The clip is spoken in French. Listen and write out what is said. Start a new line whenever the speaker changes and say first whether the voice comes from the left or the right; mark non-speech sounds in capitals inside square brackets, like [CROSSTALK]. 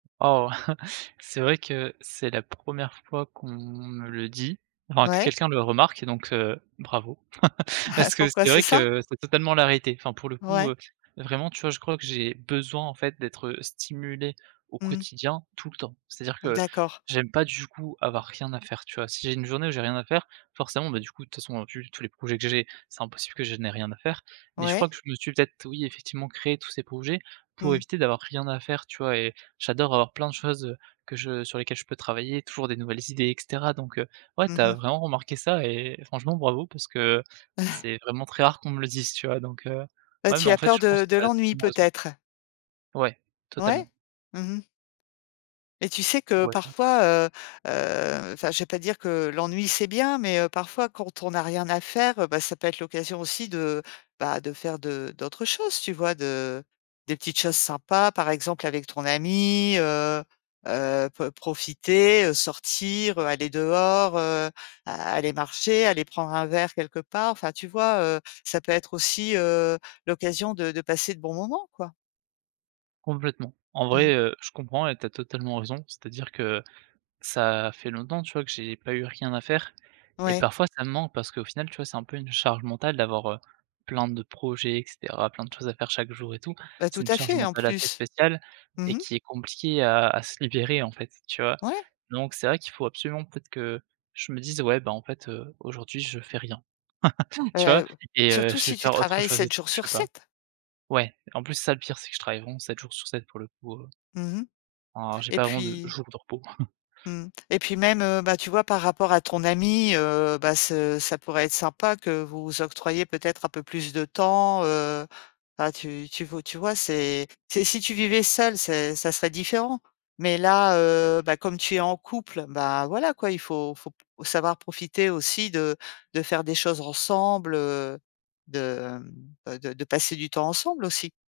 right: Oh! Heu, c'est vrai que c'est la 1re fois qu'on me le dit, enfin que
left: Ouais.
right: quelqu'un le remarque, donc heu, bravo. [CHUCKLES]
left: [CHUCKLES]
right: Parce que
left: Pourquoi
right: c'est
left: c'est
right: vrai
left: ça?
right: que c'est totalement la réalité. Enfin pour le coup,
left: Ouais.
right: heu, vraiment, tu vois, je crois que j'ai besoin, en fait, d'être stimulé au
left: Mmh.
right: quotidien tout le temps. C'est-à-dire que
left: D'accord.
right: j'aime pas du coup avoir rien à faire, tu vois? Si j'ai une journée où j'ai rien à faire, forcément bah, du coup de toute façon vu tous les projets que j'ai, c'est impossible que je n'ai rien à faire. Mais je crois
left: Ouais.
right: que je me suis peut-être oui effectivement créé tous ces projets pour
left: Mmh.
right: éviter d'avoir rien à faire, tu vois? Et j'adore avoir plein de choses que je sur lesquelles je peux travailler, toujours des nouvelles idées et cetera. Donc heu, ouais,
left: Mmh
right: tu as
left: mh.
right: vraiment remarqué ça et franchement bravo parce que
left: [CHUCKLES]
right: c'est vraiment très rare qu'on me le dise, tu vois? Donc heu,
left: Ah,
right: ouais mais
left: tu
right: en
left: as
right: fait
left: peur
right: je pense
left: de
right: que
left: de
right: tu as
left: l'ennui
right: totalement raison
left: peut-être?
right: Ouais,
left: Ouais.
right: totalement.
left: Mmh mh. Et tu sais que
right: [UNINTELLIGIBLE]
left: parfois, heu heu, enfin je vais pas dire que l'ennui, c'est bien, mais, heu, parfois, quand on n'a rien à faire, heu, bah ça peut être l'occasion aussi, bah, de faire d'autres choses, tu vois? De des petites choses sympas, par exemple, avec ton ami, heu heu, pe profiter, heu, sortir, heu, aller dehors, heu, aller marcher, aller prendre un verre quelque part. Enfin, tu vois, heu? Ça peut être aussi, heu, l'occasion de de passer de bons moments, quoi.
right: Complètement. En
left: Mmh.
right: vrai, heu, je comprends et tu as totalement raison, c'est-à-dire que ça fait longtemps, tu vois, que j'ai pas eu rien à faire et
left: Ouais.
right: parfois ça me manque parce qu'au final tu vois c'est un peu une charge mentale d'avoir, heu, plein de projets et cetera, plein de choses à faire chaque jour et tout.
left: Bah,
right: C'est
left: tout
right: une
left: à
right: charge
left: fait, en
right: mentale assez
left: plus.
right: spéciale et
left: Mmh mh.
right: qui est compliquée a a se libérer, en fait, tu vois?
left: Ouais.
right: Donc c'est vrai qu'il faut absolument peut-être que je me dise: «Ouais ben en fait, heu, aujourd'hui je fais rien». [CHUCKLES] Tu vois?
left: [UNINTELLIGIBLE]
right: Et heu,
left: Surtout
right: je vais
left: si tu
right: faire autre
left: travailles
right: chose et
left: 7 jours
right: [UNINTELLIGIBLE] je
left: sur
right: sais pas
left: 7.
right: ouais, en plus, c'est ça le pire, c'est que je travaille vraiment 7 jours sur 7 pour le coup, heu
left: Mmh mh
right: heu, j'ai
left: et
right: pas vraiment de
left: puis
right: jour de repos. [CHUCKLES]
left: mmh et puis même, bah, tu vois, par rapport à ton ami, heu, bah ce ça pourrait être sympa que vous vous octroyiez, peut-être, un peu plus de temps, heu, bah tu tu veux tu vois, c'est si tu vivais seul, c'est ça serait différent. Mais là, heu, bah, comme tu es en couple, bah, voilà quoi, il faut faut savoir profiter aussi de de faire des choses ensemble, heu, de, hem, de de passer du temps ensemble, aussi.